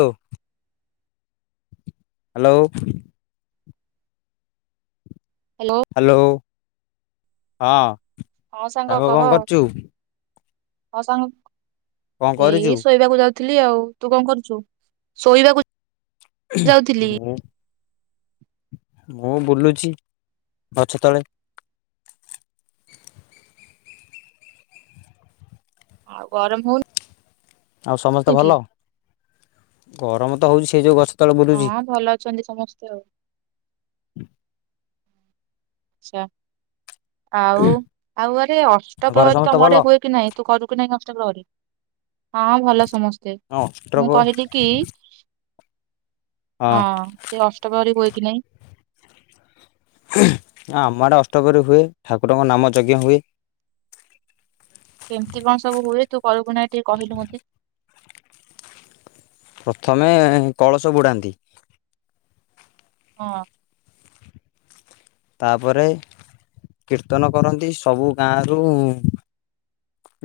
ଆଉ hello. Hello hello. [inaudible] ହଁ। ହଁ ସାଙ୍ଗ କହ କଣ କରୁଚୁ। ହଁ ସାଙ୍ଗ କରୁଛୁ? ଏଇ ଶୋଇବାକୁ ଯା ଥିଲି ଆଉ ତୁ କଣ କରୁଚୁ। ଶୋଇବାକୁ ଯାଉଥିଲି ହୁଁ। [inaudible] ମୁଁ ବୁଲୁଛି ଗଛ ତଳେ। [inaudible] ଆଉ ଗରମ ହଉ ଆଉ ସମସ୍ତେ ଭଲ। [inaudible] ଗରମ ହଉ ସେ ଯୋଉ ଗ ହଁ ଭଲ ଅଛନ୍ତି ସମସ୍ତେ ଆଉ। [inaudible] ଆଚ୍ଛା। ଆଉ ଆଉ ଆରେ ଘରେ ଅଷ୍ଟପ୍ରହରୀ ସମସ୍ତେ ତମ ଭଲ ଆଡେ ହୁଏ କି ନାହିଁ। ତୁ କରୁ କି ନାହିଁ। ଅ ଷ୍ଟପ୍ରହରି ହଁ ଭଲ ସମସ୍ତେ। ହଁ ଅଷ୍ଟପ ମୁଁ ହଁ କହିଲି କି [inaudible] ହଁ ସେ ଅଷ୍ଟପ୍ରହରି ହୁ କି ନାହିଁ। [inaudible] ଆମ ଆଡେ ଅଷ୍ଟପ୍ରହରି ହୁଏ। ଠାକୁରଙ୍କ ନାମ ଯଜ୍ଞ ହୁଏ। [inaudible] କେମତି କଣ ସବୁ ହୁଏ। ତୁ କରୁକି ନାହିଁ ଟିକେ କହିଲୁ ମତେ। [inaudible] ପ୍ରଥମେ କଳସ ବୁଡାନ୍ତି। ହଁ। [inaudible] ତାପରେ କୀର୍ତ୍ତନ କରନ୍ତି। ସବୁ ଗାଁ ରୁ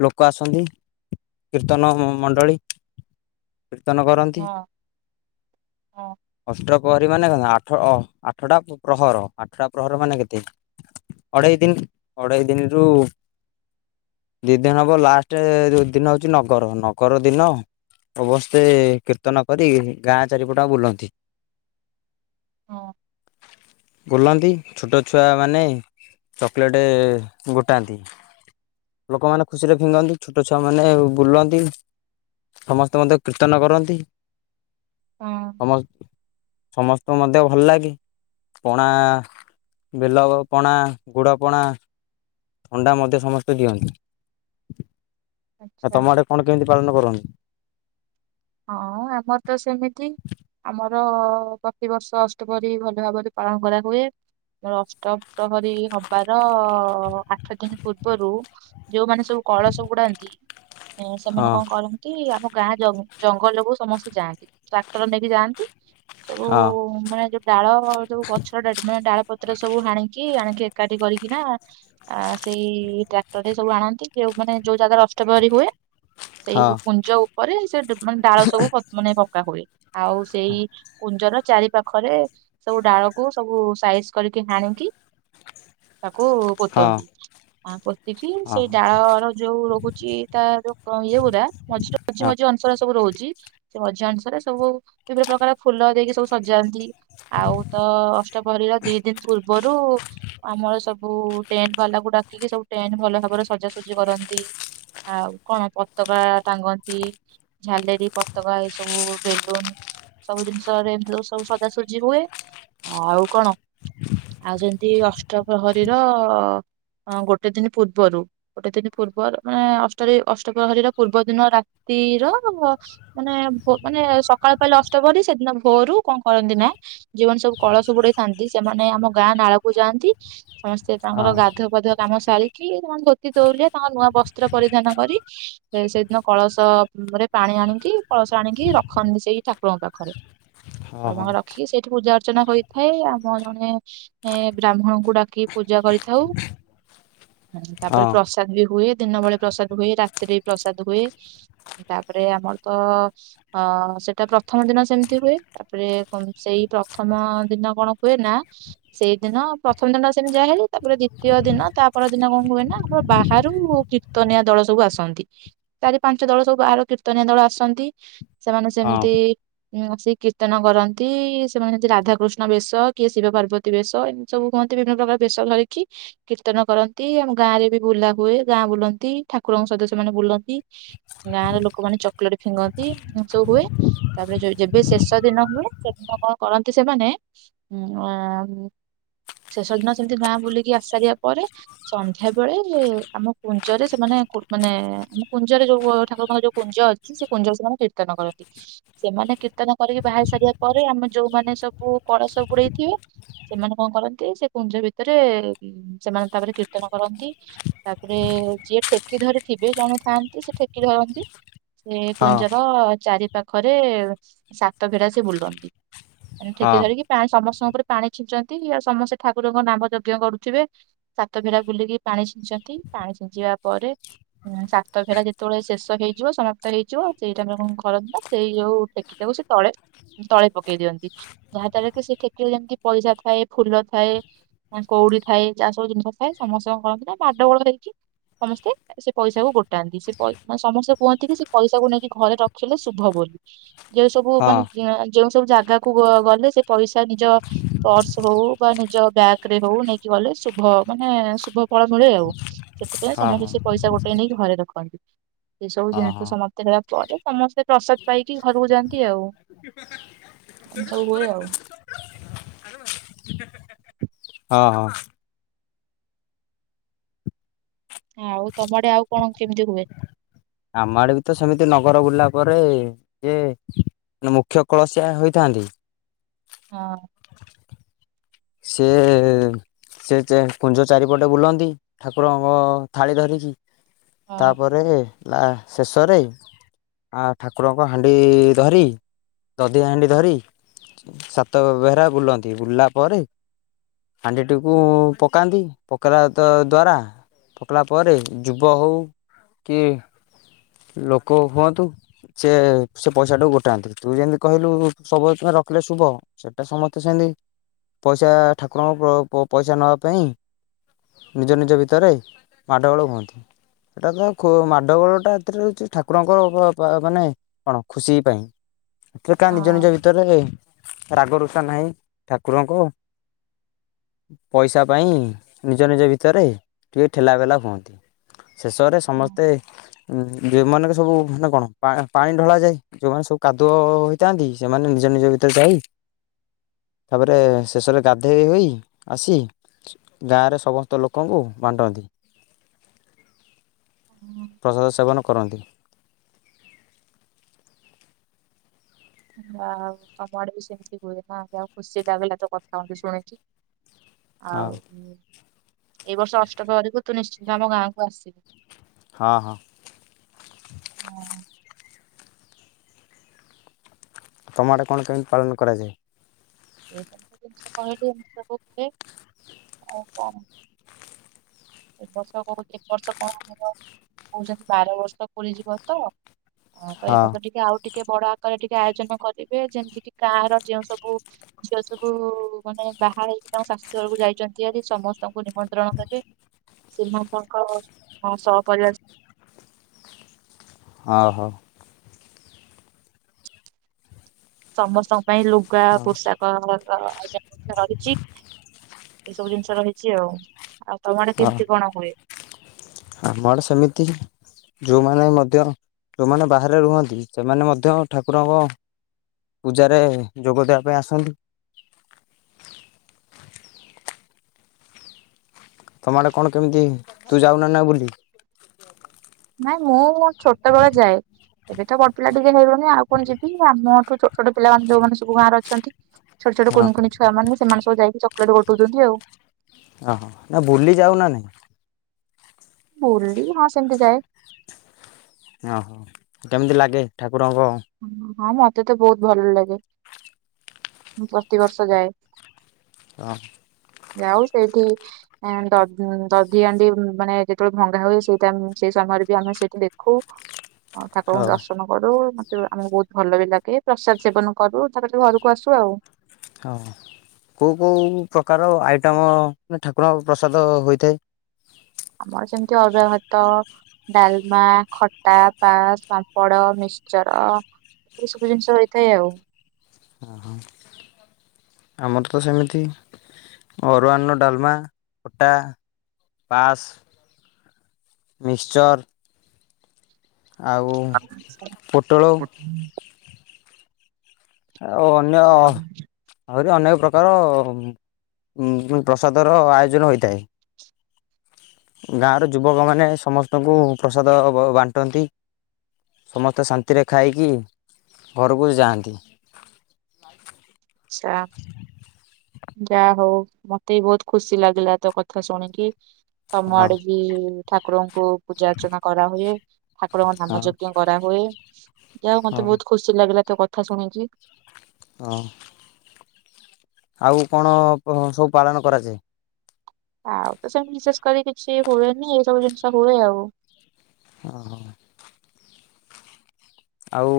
ଲୋକ ଆସନ୍ତି କୀର୍ତ୍ତନ ମଣ୍ଡଳୀ [inaudible] କୀର୍ତ୍ତନ କରନ୍ତି। ହଁ ହଁ [inaudible] ପ୍ରହରୀ ମାନେ ଆଠ ଆଠଟା ପ୍ରହର ଆଠଟା ପ୍ରହର ମାନେ କେତେ ଅଢେଇ ଦିନ। ଅଢେଇ ଦିନରୁ [inaudible] ଦି ଦିନ ହବ ଲାଷ୍ଟ ଦିନ ହଉଛି। ନଗର ନଗର ଦିନ ଅବଶେ କୀର୍ତ୍ତନ କରି ଗାଁ ଚାରିପଟ ବୁଲନ୍ତି। [inaudible] [inaudible] ହଁ ବୁଲନ୍ତି। ଛୋଟ ଛୁଆମାନେ ଚକୋଲେଟ୍ ଗୋଟାନ୍ତି। ଲୋକମାନେ ଖୁସିରେ ଫିଙ୍ଗନ୍ତି ଛୋଟ ଛୁଆମାନେ ବୁଲନ୍ତି। [inaudible] ସମସ୍ତେ ମଧ୍ୟ କୀର୍ତ୍ତନ କରନ୍ତି। ହଁ [inaudible] ସମ ସମସ୍ତଙ୍କୁ ମଧ୍ୟ ଭଲ ଲାଗେ ପଣା। ବେଲ ପଣା ଗୁଡ ପଣା। ଥଣ୍ଡା ମଧ୍ୟ ସମସ୍ତେ ଦିଅନ୍ତି। [inaudible] ଆ ଆଚ୍ଛା ତମ ଆଡେ କଣ କେମିତି ପାଳନ କରନ୍ତି। ହଁ ଆମର ତ ସେମିତି ଆମର ପ୍ରତିବର୍ଷ ଅଷ୍ଟପହରୀ ଭଲ ଭାବରେ ପାଳନ କରା ହଏ ଆମର ଅଷ୍ଟପହରୀ ହବାର ଆଠ ଦିନ ପୂର୍ବରୁ ଯୋଉମାନେ ସବୁ କଳସ ବୁଡ଼ାନ୍ତି ଏ ହଁ ସେମାନେ କଣ କରନ୍ତି ଆମ କାହା ଜମ ଜଙ୍ଗଲକୁ ସମସ୍ତେ ଯାଆନ୍ତି ଟ୍ରାକ୍ଟର ନେଇକି ଯାଆନ୍ତି ସବୁ ହଁ ମାନେ ଯୋ ଡାଳ ଯୋଉ ଗଛ ଡେଡ୍ ମେଣ୍ଟ ମାନେ ଡାଳ ପତ୍ର ସବୁ ହାଣିକି ଆଣିକି ଏକାଠି କରିକିନା ସେଇ ଟ୍ରାକ୍ଟର ରେ ସବୁ ଆଣନ୍ତି ଯଉ ମାନେ ଯୋଉ ଜାଗାରେ ଅଷ୍ଟ ପହରି ହୁଏ। ସେଇ ପୁଞ୍ଜ ଉପରେ ସେ ମାନେ ଡାଳ ସବୁ ମାନେ ପକା ହୁଏ ଆଉ ସେଇ କୁଞ୍ଜର ଚାରି ପାଖରେ ସବୁ ଡାଳକୁ ସବୁ ସାଇଜ କରିକି ହାଣିକି ତା କୁ ହଁ ପୋତନ୍ତି ଆ ପୋତିକି ହଁ ସେଇ ଡାଳର ଯୋଉ ରହୁଛି ତା ଯୋଉ କଣ ଇଏ ପୁୁରା ମଝିର ମଝି ହଁ ମ ରହୁଛି ସେ ମଝୀ ଅନୁସାରେ ସବୁ ବିଭିନ୍ନ ପ୍ରକାର ଫୁଲ ଦେଇକି ସବୁ ସଜାନ୍ତି ଆଉ ତ ଅଷ୍ଟପହରୀର ଦି ଦିନ ପୂର୍ବରୁ ଆମର ସବୁ ଟେଣ୍ଟ ବାଲାକୁ ଡାକିକି ସବୁ ଟେଣ୍ଟ ଭଲ ଭାବରେ ସଜାସଜି କରନ୍ତି ଆଉ କଣ ପତକା ଟାଙ୍ଗନ୍ତି ଝାଲେର ପତକା ଏ ସବୁ ବେଲୁନ ସବୁ ଜିନିଷରେ ଏମିତି ସବୁ ସଜାସଜି ହୁଏ ଆଉ କଣ ଆଉ ଯେମିତି ଅଷ୍ଟପ୍ରହରୀର ଗୋଟେ ଦିନ ପୂର୍ବରୁ ଗୋଟେ ଦିନ ପୂର୍ବରୁ ମାନେ ଅଷ୍ଟ ଅଷ୍ଟପ୍ରହରୀର ପୂର୍ବ ଦିନ ରାତିର ମାନେ ମାନେ ସକାଳ ପାଇଲେ ଅଷ୍ଟପହରି ସେଦିନ ଭୋରୁ କଣ କରନ୍ତି ନା ଯିଉମାନେ ସବୁ କଳସ ବୁଡ଼େଇଥାନ୍ତି ସେମାନେ ଆମ ଗାଁ ନାଳକୁ ଯାଆନ୍ତି। ସମସ୍ତେ ହଁ ତାଙ୍କର ଗାଧୁପାଧୁଆ କାମ ସାରିକି ତାମାନେ ଧୋତି ତଉଲିଆ ତାଙ୍କ ନୂଆ ବସ୍ତ୍ର ପରିଧାନ କରି ସେଦିନ କଳସରେ ପାଣି ଆଣିକି ପଳସ ଆଣିକି ରଖନ୍ତି ସେଇ ଠାକୁରଙ୍କ ପାଖରେ ହଁ ହଁ ରଖିକି ସେଇଠି ପୂଜା ଅର୍ଚ୍ଚନା କରିଥାଏ ଆମ ଜଣେ ବ୍ରାହ୍ମଣଙ୍କୁ ଡାକି ପୂଜା କରିଥାଉ ହୁଁ ତାପରେ ହଁ ପ୍ରସାଦ ବି ହୁଏ ଦିନ ବେଳେ ପ୍ରସାଦ ହୁଏ ରାତିରେ ବି ପ୍ରସାଦ ହୁଏ ତାପ ତାପରେ ଆମର ତ ଅ ସେଟା ପ୍ରଥମ ଦିନ ସେମିତି ହୁଏ ତାପରେ ସେଇ ପ୍ରଥମ ଦିନ କଣ କୁଏ ନା ସେଇଦିନ ପ୍ରଥମ ଦିନଟ ସେମିତି ଯାହାହଲେ ତାପରେ ଦ୍ଵିତୀୟ ଦିନ ତାପ ଦିନ କଣ ହୁଏ ନା ଆମର ବାହାରୁ କୀର୍ତ୍ତନିଆ ଦଳ ସବୁ ଆସନ୍ତି ଚାରି ପାଞ୍ଚ ଦଳ ସବୁ ବାହାରୁ କୀର୍ତ୍ତ କୀର୍ତ୍ତନିଆ ଦଳ ଆସନ୍ତି ସେମାନେ ହଁ ସେମିତି ସେ କୀର୍ତ୍ତନ କରନ୍ତି ସେମାନେ ଯେମତି ରାଧାକୃଷ୍ଣ ବେଶ କିଏ ଶିବ ପାର୍ବତୀ ବେଶ ଏମିତି ସବୁ ହୁହନ୍ତି ବିଭିନ୍ନ ପ୍ରକାର ବେଶ ଧରିକି କୀର୍ତ୍ତନ କରନ୍ତି ଆମ ଗାଁ ରେ ବି ବୁଲା ହୁଏ ଗାଁ ବୁଲନ୍ତି ଠାକୁରଙ୍କ ସହିତ ସେମାନେ ବୁଲନ୍ତି ଗାଁର ଲୋକ ଲୋକମାନେ ଚକୋଲେଟ ଫିଙ୍ଗନ୍ତି ସବୁ ହୁଏ ତାପରେ ଯେବେ ଶେଷ ଦିନ ହୁଏ ସେଦିନ କଣ କରନ୍ତି ସେମାନେ ଉ ଶେଷ ଦିନ ସେମିତି ଗାଁ ବୁଲିକି ଆସାରିବା ପରେ ସନ୍ଧ୍ୟା ବେଳେ ଆମ କୁଞ୍ଜରେ ସେମାନେ ମାନେ ଆମ କୁଞ୍ଜରେ ଯୋଉ ଠାକୁରଙ୍କ ଯୋଉ କୁଞ୍ଜ ଅଛି ସେ କୁଞ୍ଜ ସେମାନେ କୀର୍ତ୍ତନ କରନ୍ତି ସେମାନେ କୀର୍ତ୍ତନ କରିକି ବାହାରି ସାରିବା ପରେ ଆମ ଯୋଉମାନେ ସବୁ କଳସ ବୁଡ଼େଇଥିବେ ସେମାନେ କଣ କରନ୍ତି ସେ କୁଞ୍ଜ ଭିତରେ ସେମାନେ ତାପରେ କୀର୍ତ୍ତନ କରନ୍ତି ତାପରେ ଯିଏ ଠେକି ଧରି ଥିବେ ଯେଉମାନେ ଥାଆନ୍ତି ସେ ଠେକି ଧରନ୍ତି। ସେ ହଁ କୁଞ୍ଜର ଚାରୀ ପାଖରେ ସାତ ଭେରା ସେ ବୁଲନ୍ତି ମାନେ ହଁ ଠେକି ଧରିକି ପାୟ ସମସ୍ତଙ୍କୁ ଉପରେ ପାଣି ଛିଞ୍ଚନ୍ତି ଆଉ ସମସ୍ତେ ଠାକୁରଙ୍କ ନାମ ଯଜ୍ଞ କରୁଥିବେ ସାତଭେରା ବୁଲିକି ପାଣି ଛିଞ୍ଚନ୍ତି ପାଣି ଛିଞ୍ଚିବା ପରେ ସାତଭେରା ଯେତେବେଳେ ଶେଷ ହେଇ ଯିବ ସମାପ୍ତ ହେଇଯିବ ସେଇ ଟାଇମ୍ ରେ କଣ କରନ୍ତି ନା ସେଇ ଯୋଉ ଠେକି ଟାକୁ ସେ ତଳେ ତଳେ ପକେଇ ଦିଅନ୍ତି ଯାହା ଦ୍ଵାରା କି ସେ ଠେକିରେ ଯେମିତି ପଇସା ଥାଏ ଫୁଲ ଥାଏ କଉଡି ଥାଏ ଯାହା ସବୁ ଜିନିଷ ଥାଏ ସମସ୍ତେ କଣ କରନ୍ତି ନା ମାଡ଼ାଗୋଳ ହେଇକି ସମସ୍ତେ ସେ ପଇସାକୁ ଗୋଟାନ୍ତି ସେ ପଇ ସମସ୍ତେ କୁହନ୍ତି କି ସେ ପଇସାକୁ ନେଇକି ଘରେ ରଖିଲେ ଶୁଭ ବୋଲି ଯେଉଁ ସବୁ ମାନେ ହଁ ଯେଉଁ ସବୁ ଜାଗ ଆଗାକୁ ଗଲେ ସେ ପଇସା ନିଜ ପର୍ସ ହଉ ବା ନିଜ ବ୍ୟାଗରେ ହଉ ନେଇକି ଗଲେ ଶୁଭ ମାନେ ଶୁଭ ଫଳ ମିଳେ ଆଉ ସେଥିପାଇଁ ହଁ ସମସ୍ତେ ହଁ ସେ ପଇସା ଗୋଟେ ନେଇକ ଘରେ ଦେଖନ୍ତି ଏ ସବୁ ହଁ ଜିନିଷ ସମସ୍ତେ ପରେ ସମସ୍ତେ ପ୍ରସାଦ ପାଇକି ଘରକୁ ଯାଆନ୍ତି ଆଉ ଏମ ସବୁ ହୁଏ ଆଉ ହଁ ହଁ ହଁ ଆଉ ତମ ଟେ ଆଉ କଣ କେମିତି ହୁଏ ଆମ ଆଡେ ବି ତ ସେମିତି ନଗର ବୁିଲିଲା ପରେ ଯିଏ ମୁଖ୍ୟ କଳସିଆ ହୋଇଥାନ୍ତି। ହଁ ସିଏ ସେ କୁଞ୍ଜ ଚାରିପଟେ ବୁଲନ୍ତି ଠାକୁରଙ୍କ ଥାଳି ଧରିକି ହଁ ତାପରେ ଶେଷରେ ଠାକୁରଙ୍କ ହାଣ୍ଡି ଧରି ଦଧିଆ ହାଣ୍ଡି ଧରି ସାତ ଭେରା ବୁଲନ୍ତି ବୁଲିଲା ପରେ ହାଣ୍ଡିଟିକୁ ପକାନ୍ତି ପକେଇଲା ତ ଦ୍ଵାରା ପକେଇଲା ପରେ ଯୁବ ହଉ କି ଲୋକ ହୁଅନ୍ତୁ ସେ ସେ ପଇସାଟାକୁ ଗୋଟାନ୍ତି ତୁ ଯେମିତି କହିଲୁ ସବୁ ରଖିଲେ ଶୁଭ ସେଇଟା ସମସ୍ତେ ସେମିତି ପଇସା ଠାକୁରଙ୍କ ପଇସା ନବା ପାଇଁ ନିଜ ନିଜ ଭିତରେ ମାଡ଼ଗୋଳ ହୁଅନ୍ତି ସେଟା ତ ମାଡ଼ଗୋଳଟା ଏଥିରେ ରହୁଛି ଠାକୁରଙ୍କର ମାନେ କଣ ଖୁସି ପାଇଁ ସେଥିରେ କା ହଁ ନିଜ ନିଜ ଭିତରେ ହୁଏ। ରାଗରୁଷା ନାହିଁ ଠାକୁରଙ୍କ ପଇସା ପାଇଁ ନିଜ ନିଜ ଭିତରେ ଟିକେ ଠେଲା ପେଲା ହୁଅନ୍ତି। ଶେଷରେ ସମସ୍ତେ ହୁଁ ଯେଉଁ ମାନଙ୍କୁ ସବୁ ମାନେ କଣ ପାଣି ଢଳାଯାଏ ଯେଉଁମାନେ ସବୁ କାଦୁଅ ହୋଇଥାନ୍ତି ସେମାନେ ନିଜ ନିଜ ଭିତରେ ଯାଇ ତାପରେ ଶେଷରେ ଗାଧୋଇ ହୋଇ ଆସି ଗାଁରେ ସମସ୍ତ ଲୋକଙ୍କୁ ବାଣ୍ଟନ୍ତି। ହଁ। ପ୍ରସାଦ ସେବନ କରନ୍ତି। ଯାହାହୋଉ ଆମ ଆଡେ ବି ସେମିତି ହୁଏ ଯାହା ହୋଉ ଖୁସି ଲାଗିଲ ତୋ କଥା ମତେ ଶୁଣିକି ହଁ ଆଉ ଏ ବର୍ଷ ଅଷ୍ଟପ୍ରହରି ତୁ ନିଶ୍ଚିନ୍ତ ଆମ ଗାଁକୁ ଆସିବୁ। ହଁ ହଁ ହଁ ତମ ଆଡେ କଣ କେମିତି ପାଳନ କରାଯାଏ। ଏ ସବୁ ଜିନିଷ କହିଲି ଏମିତି ସବୁ ହୁଏ ଆଉ କଣ ଏ ବର୍ଷ ଏ ବର୍ଷ କହୁଛି କଣର କହୁଛନ୍ତି ବାର ବର୍ଷ ପୁରି ଯିବ ତ ହଁ ତ ଏ ହଁ ବର୍ଷ ଟିକେ ଆଉ ଟିକେ ଟିକେ ବଡ ଆକାରରେ ଟିକେ ଆୟୋଜନ କରିବେ ଯେମିତି କିି ଗାଁର ଝିଅ ସବୁ ଝିଅ ସବୁ ମାନେ ବାହା ହେଇକି ତାଙ୍କ ଶାଶୁ ଘରକୁ ଯାଇଛନ୍ତି ହାରି ସମସ୍ତେ ତାଙ୍କୁ ନିମନ୍ତ୍ରଣ ଦେବେ? ସମସ୍ତଙ୍କର ଶହ ପରିବାର ଅ ହୋ ସମସ୍ତ ନାଇ ଲୁଗା, ପୋଷାକ ହଁ ଆଇଲା ଡରିଚି ଏଇ ସବୁ ଜିନିଷ ରହିଛି ଆଉ, ଆଉ ତମ ଆଡେ କେମିତି କଣ ହୁଏ? ଆମର ସେମିତି, ଯେଉଁମାନେ ମଧ୍ୟ ଯେଉମାନେ ବାହାରେ ରୁହନ୍ତି ସେମାନେ ମଧ୍ୟ ଠାକୁରଙ୍କ ପୂଜାରେ ଯୋଗ ଦେବା ପାଇଁ ଆସନ୍ତି। ତମ ଆଡେ କଣ କେମିତି ତୁ ଯାଉନା ନା ବୋଲି ନାଇଁ ମୁଁ ମୋ ଛୋଟବେଳେ ଯାଏ ଏବେ ତ ବଡ ପିଲା ଟିକେ ହେଇବନି ଆଉ କଣ ଯିବି ଆମଠୁ ଛୋଟ ଛୋଟ ପିଲାମାନେ ଯୋଉମାନେ ସବୁ ଗାଁରେ ଅଛନ୍ତି। ଛଟ ଛୋଟ ହଁ କୁଣ ଛୁଆାନମାନେ ଯାଇକି ଚକଲେଟ ଗଟଉଛନ୍ତି ଆଉ ଓହୋ ନା ବୁଲି ଯାଉ ନା ନାଇଁ ବଲଲି ହଁ ସମତି ଯଏ ଓହୋ କେମିତି ଲାଗେ ଠାକୁ ରଙ୍ଗ ହଁ ମତେ ତ ବହୁତ ଭଲ ଲାଗେ ମୁଁ ପ୍ରତିବର୍ଷ ଯାଏ ହଁ ଯାଉ ସେଇଠି ଦଧି ଆଣ୍ଡି ମାନେ ଯେତେବେଳେ ଭଙ୍ଗା ହୁଏ ସେଟ ସେଇ ସମୟରେ ବି ଆମେ ସେଇଠି ଦେଖୁ ହଁ ଠାକୁରଙ୍କୁ ହଁ ଦର୍ଶନ କରୁ ଆମକୁ ବହୁତ ଭଲ ବି ଲାଗେ ପ୍ରସାଦ ସେବନ କରୁ ତାପ ଘରକୁ ଆସୁ ଆଉ ହଁ କେଉଁ କେଉଁ ପ୍ରକାର ଆଇଟମ୍ ମାନେ ଠାକୁରଙ୍କ ପ୍ରସାଦ ହୋଇଥାଏ। ଆମର ସେମିତି ଅରୁଆ ଭାତ ଡାଲମା ଖଟା ପାସ୍ ପାମ୍ପଡ ମିକଚର ଏ ସବୁ ଜିନିଷ ହେଇଥାଏ ଆଉ ହଁ ହଁ ଆମର ତ ସେମିତି ଅରୁଆନ୍ନ ଡାଲମା ଅଟା ପାସ୍ ମିକ୍ସଚର୍ ଆଉ ପୋଟଳ ଆଉ ଅନ୍ୟ ଆଚ୍ଛା ଆହୁରି ଅନେକ ପ୍ରକାର ପ୍ରସାଦର ଆୟୋଜନ ହୋଇଥାଏ। ଗାଁର ଯୁବକମାନୋନେ ସମସ୍ତଙ୍କୁ ପ୍ରସାଦ ବାଣ୍ଟନ୍ତି ସମସ୍ତେ ଶାନ୍ତିରେ ଖାଇକି ଘରକୁ ଯାଆନ୍ତି। ଆଛା ଯାହା ହଉ ମତେ ବି ବହୁତ ଖୁସି ଲାଗିଲା ତୋ କଥା ଶୁଣିକି ହଁ କମାଡ଼ ବି ଠାକୁରଙ୍କୁ ପୂଜା ଅର୍ଚ୍ଚନା କରାହୁଏ ଠାକୁରଙ୍କ ନାମ ହଁ ଯଜ୍ଞ କରାହୁୁଏ ଯା ହଁ ମତେ ବହୁତ ଖୁସି ଲାଗିଲା ତ କଥା ଶୁଣିଛି ହଁ ଆଉ କଣ ସବୁ ପାଳନ କରାଯାଏ। ଆଉ ତ ସେ ବିଶେଷ କରି କିଛି ହୁଏନି ଏସବୁ ଜିନିଷ ହୁଏ ଆଉ। ଓ ହୋ। ଆଉ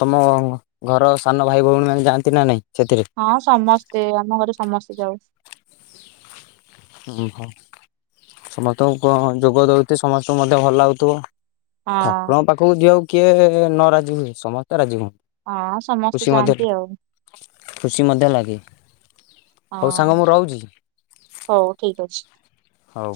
ତମ ଘର ସାନ ଭାଇ ଭଉଣୀ ମାନେ ଯାଆନ୍ତି ନା ନାଇଁ। ସେଥିରେ ହଁ ସମସ୍ତେ ଆମ ଘରେ ସମସ୍ତେ ଯାାଉ। ଓହୋ। ସମସ୍ତଙ୍କୁ କଣ ଯୋଗ ଦଉଛି ସମସ୍ତଙ୍କୁ ମଧ୍ୟ ଭଲ ଲାଗୁଥିବ। ହଁ ଠାକୁରଙ୍କ ପାଖକୁ ଯିବାକୁ କିଏ ନ ରାଜି ହୁଏ ସମସ୍ତେ ରାଜି ହୁଅନ୍ତି। ହଁ ସମସ୍ତେ ଖୁସି ମଧ୍ୟ ଯାଆନ୍ତି ଆଉ ଖୁସି ମଧ୍ୟ ଲାଗେ ହଉ ହଁ। ସାଙ୍ଗ ମୁଁ ରହୁଛି। ହଉ ଠିକ୍ ଅଛି। ହଉ।